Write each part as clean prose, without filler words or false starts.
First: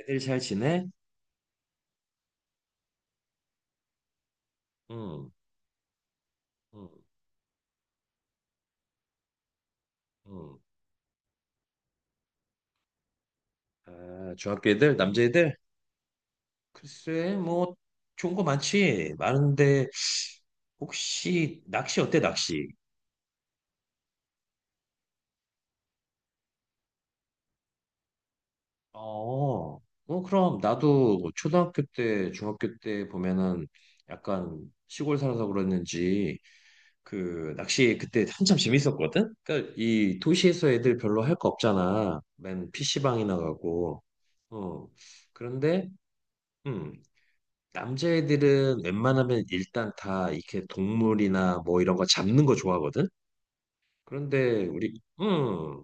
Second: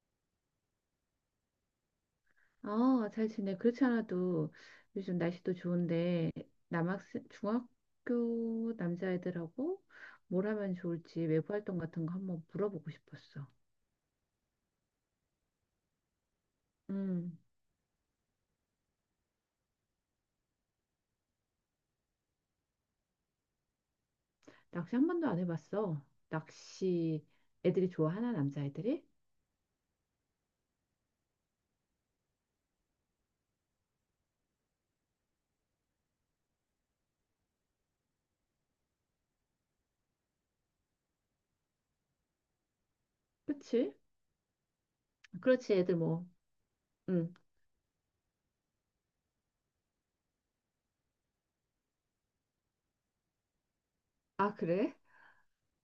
애들 잘 지내? 어, 잘 지내. 그렇지 않아도 요즘 응, 날씨도 좋은데 응, 남학생, 중학교 남자애들하고 뭘 응. 하면 좋을지 외부 활동 같은 거 한번 물어보고 싶었어. 아, 중학교 애들, 남자애들? 글쎄, 음, 뭐, 좋은 거 많지. 많은데, 혹시, 낚시 어때, 낚시? 낚시 한 번도 안 해봤어. 낚시 애들이 좋아하나, 남자애들이? 어, 어, 그럼, 나도 초등학교 때, 중학교 때 보면은, 약간, 시골 살아서 그랬는지, 그, 낚시 그때 한참 재밌었거든? 그니까, 이 도시에서 애들 별로 할 거 없잖아. 맨 PC방이나 그치? 가고, 어. 그렇지, 그런데, 애들 뭐. 음, 음. 남자애들은 웬만하면 일단 다 이렇게 동물이나 뭐 이런 거 잡는 거 좋아하거든? 아, 그런데 우리, 그래? 음,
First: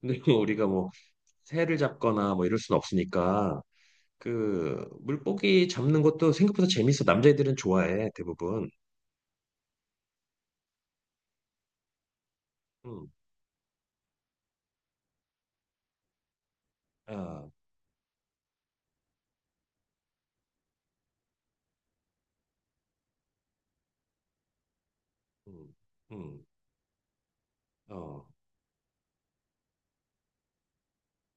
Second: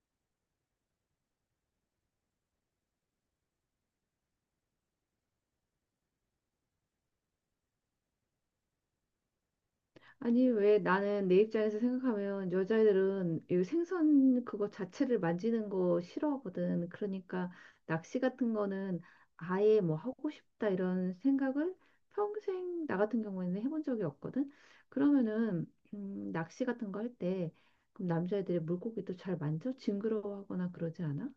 근데 우리가 뭐 새를 잡거나 뭐 이럴 순 없으니까 그 물고기 잡는 것도 생각보다 재밌어. 남자애들은 좋아해, 대부분. 아니, 왜 나는 내 입장에서 생각하면 음, 여자애들은 이 생선 그거 자체를 만지는 거 싫어하거든. 아, 그러니까 낚시 같은 거는 아예 뭐 하고 싶다 이런 생각을 평생 나 같은 경우에는 해본 적이 없거든. 그러면은 음, 음, 낚시 같은 거 할 때 그럼 어. 남자애들이 물고기도 잘 만져? 징그러워하거나 그러지 않아?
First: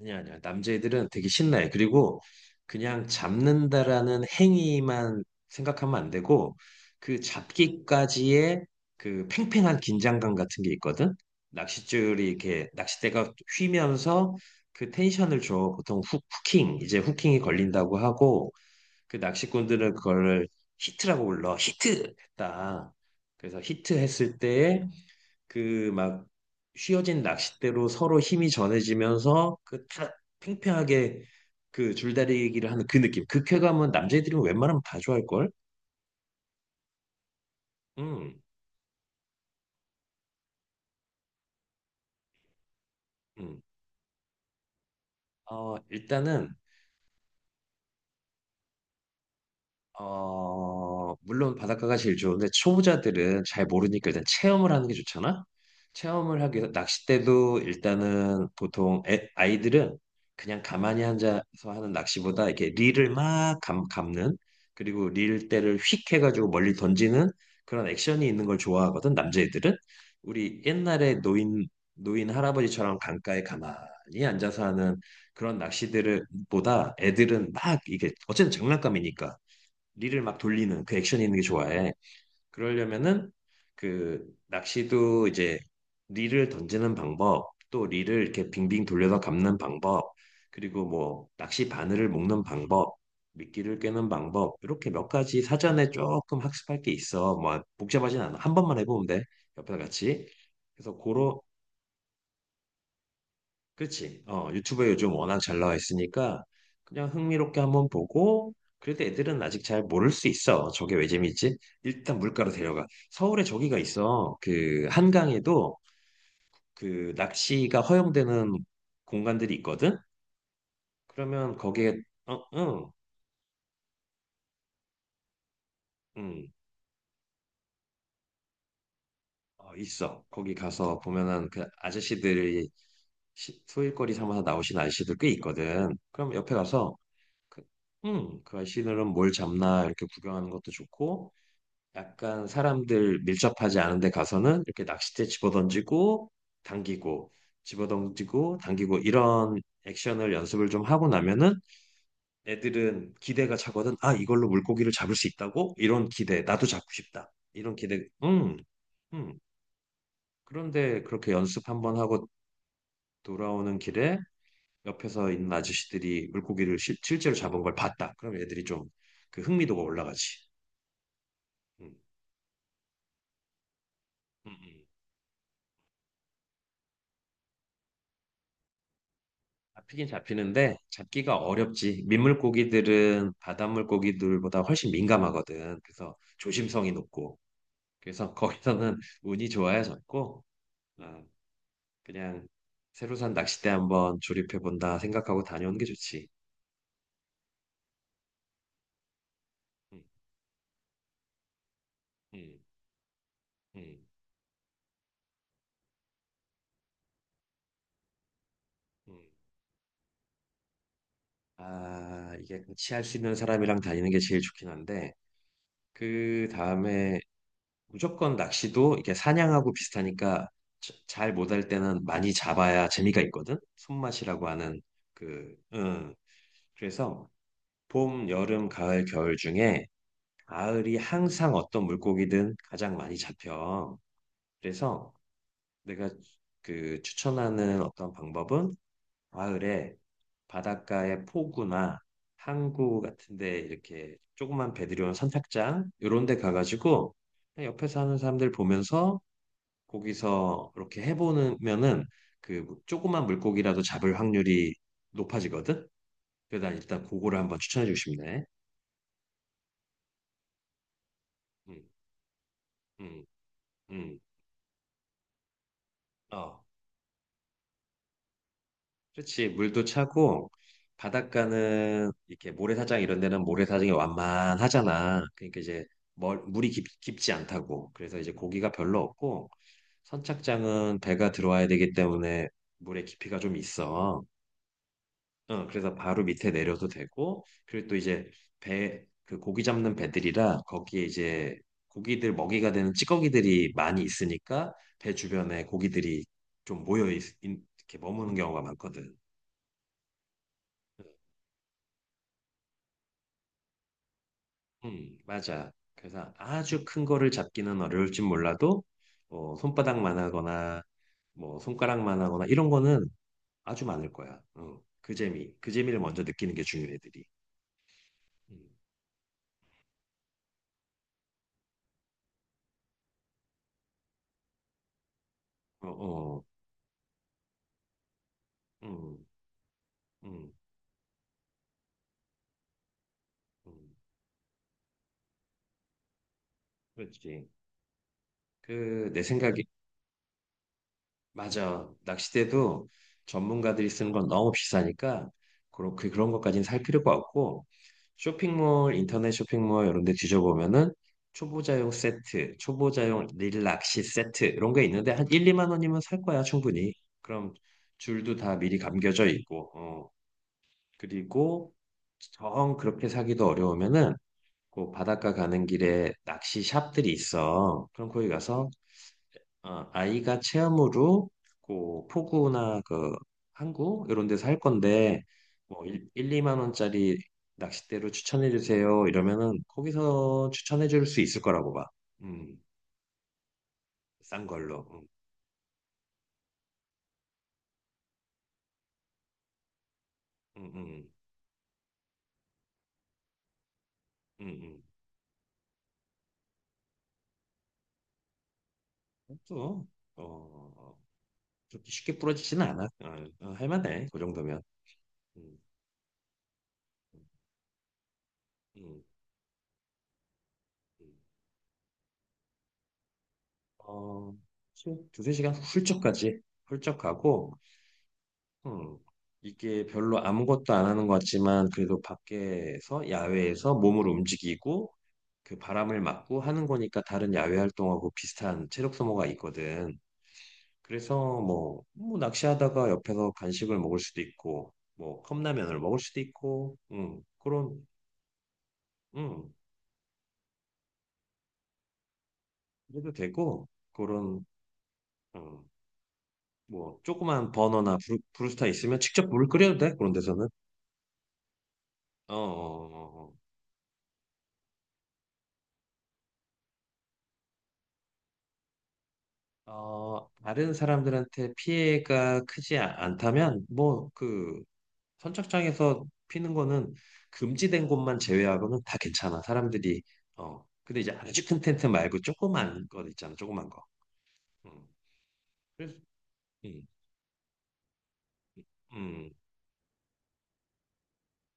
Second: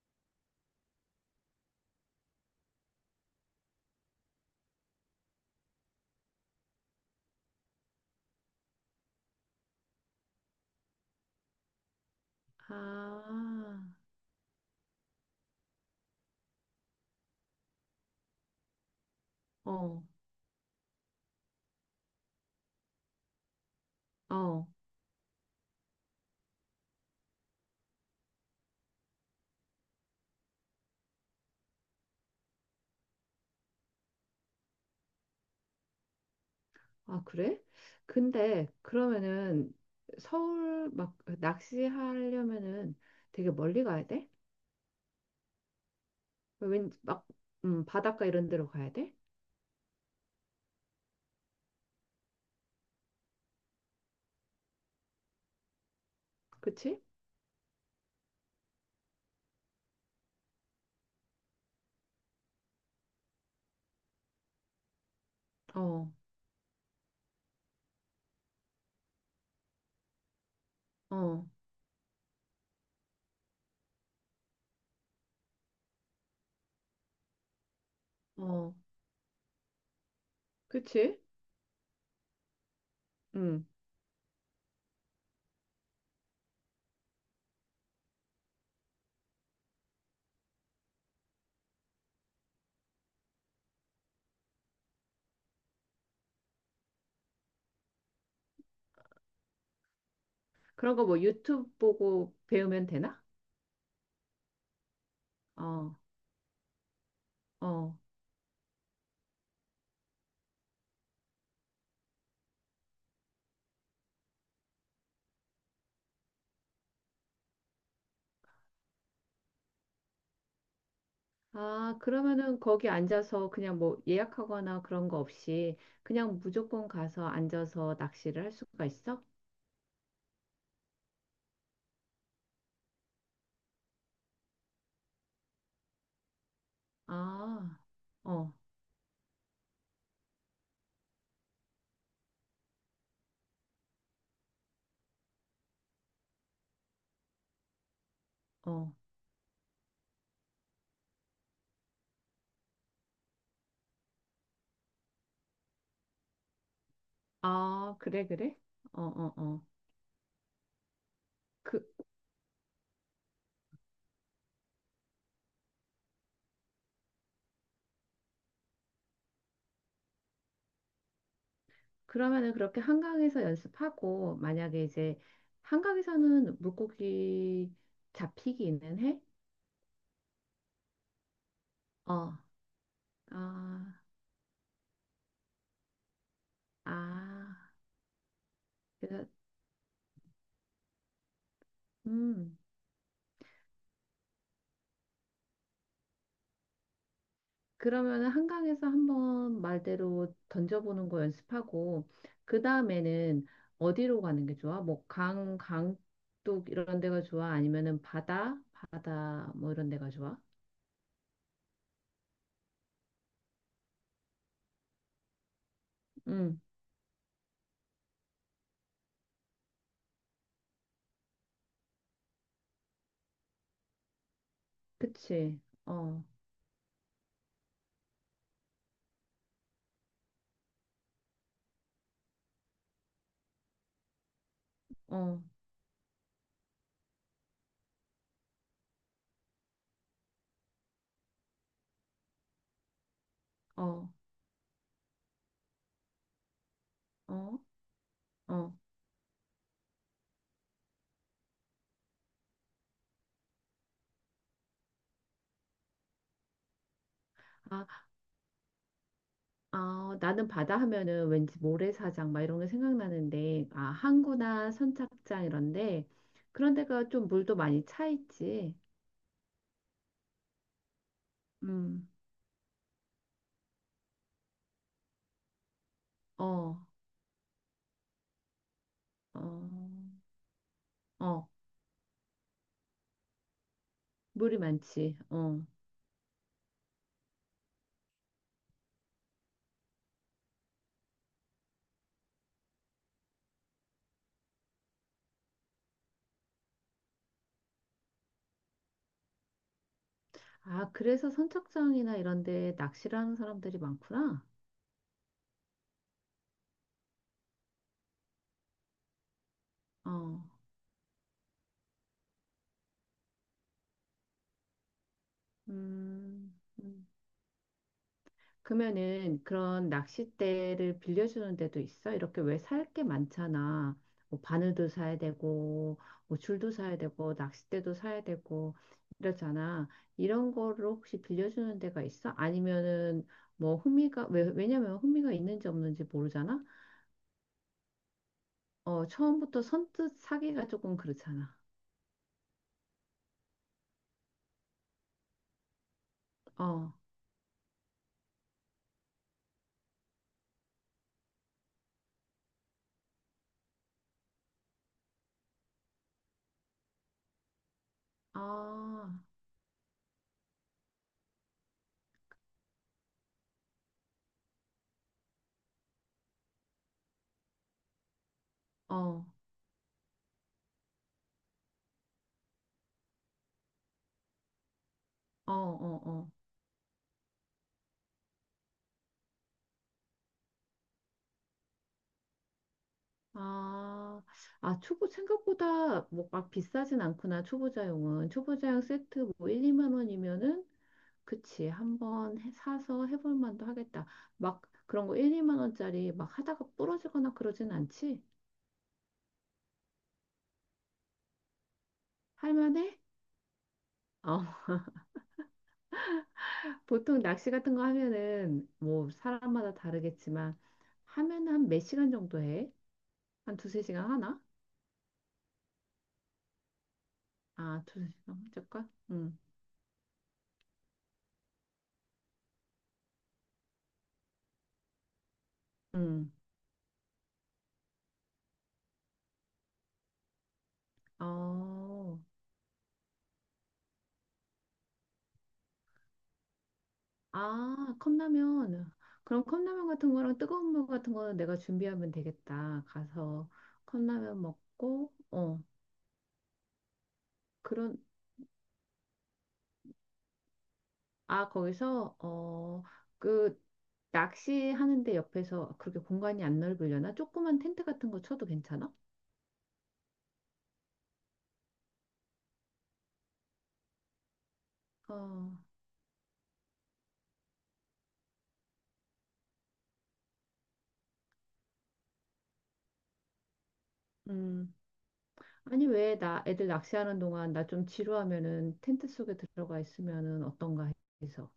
아니야, 아니야. 남자애들은 되게 신나해. 그리고 그냥 잡는다라는 행위만 생각하면 안 되고, 그 잡기까지의 그 팽팽한 긴장감 같은 게 있거든? 낚싯줄이 이렇게, 낚싯대가 아, 휘면서 그 텐션을 줘. 보통 후, 킹 이제 후킹이 걸린다고 하고, 그 낚시꾼들은 어, 그걸 히트라고 불러. 히트! 했다. 그래서 히트 했을 어. 때에 그 막 휘어진 낚싯대로 서로 힘이 전해지면서 그 팽팽하게 그 줄다리기를 하는 그 느낌. 그 쾌감은 남자애들이 웬만하면 다 좋아할걸? 아, 그래? 음, 근데 그러면은 서울 막 낚시하려면은 되게 음. 멀리 가야 돼? 어, 일단은 왠 막, 바닷가 이런 데로 가야 돼? 어, 물론 바닷가가 제일 좋은데 초보자들은 잘 모르니까 일단 체험을 하는 게 좋잖아. 체험을 하기 위해서 그치? 낚싯대도 일단은 보통 아이들은 그냥 가만히 앉아서 하는 낚시보다 이렇게 릴을 막 감는 그리고 릴대를 어, 휙 해가지고 멀리 던지는 그런 액션이 있는 걸 좋아하거든 남자애들은 우리 옛날에 어, 노인 할아버지처럼 강가에 가만히 앉아서 하는 그런 낚시들을 보다 애들은 막 이게 어쨌든 어, 장난감이니까 릴을 막 돌리는 그 그치? 액션 있는 게 좋아해. 그러려면은 음, 그 낚시도 이제 릴을 던지는 방법, 또 릴을 이렇게 빙빙 돌려서 감는 방법, 그리고 뭐 낚시 바늘을 묶는 방법, 미끼를 꿰는 방법, 이렇게 몇 가지 사전에 조금 학습할 게 있어. 뭐 복잡하진 않아. 한 번만 해보면 돼. 옆에서 같이. 그래서 그런 거 뭐 고로 유튜브 보고 배우면 되나? 그지 어, 유튜브에 요즘 워낙 잘 나와 어, 있으니까 그냥 흥미롭게 한번 어. 보고 그래도 애들은 아직 잘 모를 수 있어. 저게 왜 재밌지? 일단 물가로 데려가. 서울에 저기가 있어. 그 한강에도 그 낚시가 허용되는 공간들이 있거든? 그러면 거기에 아, 어, 그러면은 거기 응, 앉아서 그냥 뭐 예약하거나 그런 거 없이 그냥 응, 무조건 가서 앉아서 낚시를 할 수가 있어? 어, 있어. 거기 가서 보면은 그 아저씨들이 소일거리 삼아서 나오신 아저씨들 꽤 있거든. 그럼 옆에 가서 그, 아, 응, 어, 그 아저씨들은 뭘 잡나 이렇게 구경하는 것도 좋고 약간 사람들 밀접하지 않은 데 가서는 이렇게 낚싯대 집어던지고 당기고 집어던지고 어. 당기고 이런 액션을 연습을 좀 하고 나면은 애들은 기대가 차거든. 아, 이걸로 물고기를 잡을 수 있다고? 이런 기대. 나도 잡고 싶다. 이런 아, 기대. 그래, 그래? 어, 어, 음. 어. 그런데 그렇게 연습 그, 한번 하고 돌아오는 길에 옆에서 있는 아저씨들이 물고기를 제로 잡은 걸 봤다. 그럼 애들이 좀 그 흥미도가 올라가지. 음, 그러면은 그렇게 한강에서 연습하고, 음, 만약에 음. 이제 한강에서는 물고기 잡히기는 해? 잡히긴 잡히는데 잡기가 어렵지. 어, 민물고기들은 바닷물 아, 고기들보다 훨씬 민감하거든. 그래서 조심성이 높고. 아. 그래서 거기서는 그래서, 운이 좋아야 잡고 아, 그냥 음. 새로 산 낚싯대 한번 조립해 본다 생각하고 다녀오는 게 좋지. 그러면은 한강에서 한번 음, 말대로 던져보는 거 연습하고, 음, 그 다음에는 음, 어디로 가는 게 좋아? 뭐, 강, 강둑 이런 데가 좋아? 아니면은 바다? 음. 바다, 뭐 이런 데가 좋아? 아, 이게 같이 할 수 있는 사람이랑 다니는 게 제일 좋긴 한데 그 응, 다음에 무조건 낚시도 이게 사냥하고 비슷하니까 잘 못할 때는 많이 잡아야 재미가 있거든. 손맛이라고 하는 그, 그치. 응. 어. 그래서 봄, 여름, 가을, 겨울 중에 가을이 항상 어떤 물고기든 가장 많이 잡혀. 그래서 어. 내가 그 추천하는 어떤 방법은 가을에 바닷가에 포구나 항구 같은데 어, 이렇게 조그만 배들이 온 선착장 이런 데 가가지고 어, 그냥 옆에서 하는 사람들 어. 보면서 거기서 이렇게 해보면은 그 조그만 물고기라도 잡을 확률이 높아지거든. 그래서 난 일단 그거를 한번 아, 추천해주고 싶네. 아, 나는 바다 하면은 왠지 음, 모래사장 막 이런 게 음, 생각나는데, 아, 음. 항구나 선착장 이런데, 어, 그런 데가 좀 물도 많이 차 있지. 그렇지. 물도 차고 음, 바닷가는 이렇게 모래사장 이런 데는 모래사장이 완만하잖아. 그러니까 이제 물이 어, 깊지 않다고. 그래서 이제 고기가 별로 어, 없고 선착장은 배가 어, 들어와야 되기 때문에 물의 깊이가 좀 있어. 물이 많지. 어. 어, 그래서 바로 밑에 내려도 되고, 그리고 또 이제 배, 그 고기 잡는 배들이라 거기에 이제 고기들 먹이가 되는 찌꺼기들이 많이 있으니까 배 주변에 고기들이 좀 모여 이렇게 머무는 경우가 많거든. 아, 그래서 선착장이나 이런 데 낚시를 하는 사람들이 많구나. 맞아. 그래서 아주 큰 거를 잡기는 어려울진 몰라도 뭐 손바닥만 어, 하거나 뭐 손가락만 하거나 이런 거는 아주 많을 거야. 어, 그 재미, 그 재미를 먼저 느끼는 음, 게 중요해, 음. 들이 그러면은 그런 낚싯대를 빌려주는 데도 있어? 이렇게 왜 살게 많잖아. 뭐 바늘도 사야 어, 되고, 뭐 어, 줄도 사야 되고, 낚싯대도 사야 되고, 음, 이러잖아. 이런 음, 거를 혹시 빌려주는 데가 있어? 아니면은 뭐 음. 흥미가, 왜, 왜냐면 흥미가 있는지 없는지 모르잖아. 그렇지. 어, 그, 내 처음부터 생각에, 선뜻 사기가 조금 그렇잖아. 맞아. 낚싯대도 전문가들이 쓰는 건 너무 비싸니까, 그런, 그, 그런 것까지는 살 어, 필요가 없고, 쇼핑몰, 인터넷 쇼핑몰 이런 데 뒤져보면은, 초보자용 세트, 초보자용 릴낚시 세트, 이런 게 있는데, 한 1, 2만 원이면 살 거야, 충분히. 그럼 줄도 다 미리 아, 감겨져 있고, 어. 그리고, 정 그렇게 사기도 어려우면은, 그 바닷가 가는 길에 낚시 샵들이 있어. 그럼 거기 가서 어, 어, 아, 아이가 체험으로 그 포구나 그 항구 이런 데서 할 건데 어, 뭐 1, 어. 2만 원짜리 낚싯대로 추천해 주세요. 이러면은 거기서 추천해 줄 수 있을 거라고 봐. 음, 아, 싼 아, 걸로. 초보 생각보다 뭐 막 비싸진 않구나. 초보자용은 초보자용 세트 뭐 1, 2만 원이면은 음, 음, 그치. 한번 사서 해볼 만도 하겠다. 음, 막 음. 그런 거 1, 2만 원짜리 막 하다가 부러지거나 그러진 않지? 음. 또 어, 그렇게 쉽게 할 부러지지는 않아. 만해? 어, 어, 할 만해. 그 어, 정도면. 음, 음, 보통 낚시 같은 거 하면은 음. 뭐 사람마다 다르겠지만 음. 하면 한 몇 시간 정도 해? 한 두세 시간 어, 하나? 두세 시간 훌쩍 가지. 훌쩍 가고 아, 두세 시간 잠깐. 음, 응. 이게 별로 아무것도 안 하는 것 같지만 그래도 밖에서 야외에서 몸을 움직이고 그 바람을 응. 맞고 하는 거니까 다른 야외 활동하고 비슷한 체력 소모가 있거든. 그래서 뭐, 뭐 어. 낚시하다가 옆에서 간식을 먹을 수도 있고 뭐 컵라면을 먹을 수도 있고 그런 아, 컵라면. 그럼 음, 컵라면 같은 거랑 뜨거운 물 같은 거는 내가 준비하면 되겠다. 그래도 가서 되고 컵라면 그런 먹고, 어, 음, 뭐 조그만 버너나 그런, 브루스타 있으면 직접 물을 끓여도 돼 그런 데서는. 아, 거기서, 어, 어, 어, 어, 어. 그, 낚시하는데 옆에서 그렇게 공간이 안 넓으려나? 조그만 텐트 같은 거 쳐도 괜찮아? 어, 다른 사람들한테 피해가 크지 않다면, 뭐, 그, 어, 선착장에서 피는 거는 금지된 곳만 제외하고는 다 괜찮아. 사람들이, 어, 근데 이제 아주 큰 텐트 말고 조그만 거 있잖아. 조그만 거. 음. 음. 아니, 그래서, 왜 나 애들 음, 낚시하는 동안 나 좀 지루하면은 텐트 음, 속에 들어가 있으면은 어떤가 해서.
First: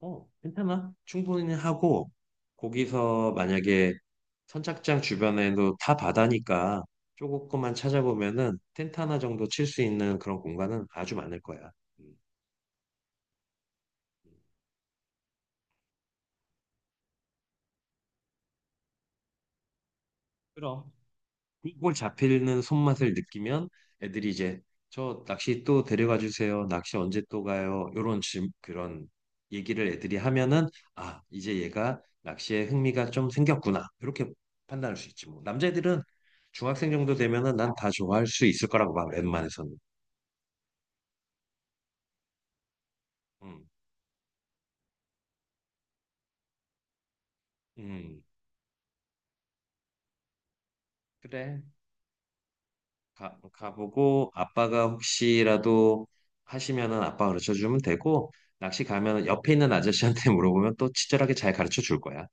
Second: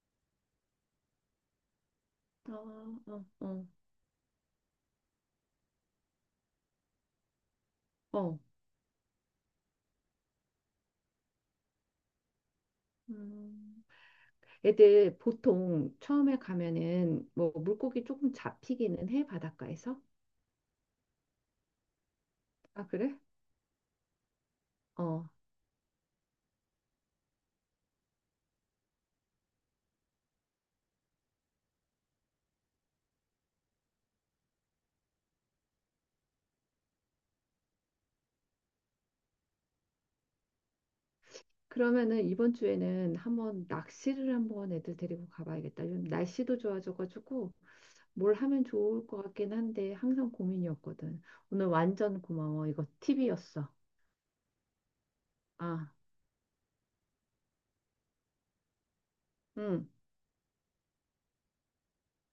어, 괜찮아. 충분히 하고, 어, 어, 거기서 어, 만약에 선착장 주변에도 다 바다니까 조금만 어. 찾아보면은 텐트 하나 정도 칠 수 있는 그런 공간은 아주 많을 거야. 음. 음. 음. 애들 보통 처음에 가면은 뭐 물고기 조금 잡히기는 해, 바닷가에서? 그럼. 꿀꿀 잡히는 아, 손맛을 그래? 느끼면 애들이 이제 저 어. 낚시 또 데려가 주세요. 낚시 언제 또 가요? 요런 질 그런 얘기를 애들이 하면은 아, 이제 얘가 낚시에 흥미가 좀 생겼구나. 이렇게 판단할 수 있지 뭐. 남자애들은 중학생 정도 되면은 난 다 좋아할 수 있을 거라고 봐. 웬만해서는. 그러면은 이번 주에는 음. 한번 낚시를 한번 애들 데리고 가봐야겠다. 요즘 날씨도 좋아져가지고 음. 뭘 하면 좋을 것 같긴 한데 항상 고민이었거든. 그래. 오늘 완전 고마워. 이거 가 팁이었어. 가보고 아빠가 아, 혹시라도 하시면은 아빠 가르쳐 주면 되고 낚시 가면은 옆에 있는 응. 아저씨한테 물어보면 또 친절하게 잘 가르쳐 줄 거야.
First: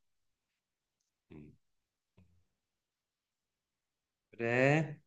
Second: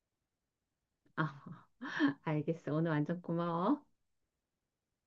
아, 음. 알겠어. 오늘 완전 고마워. 그래.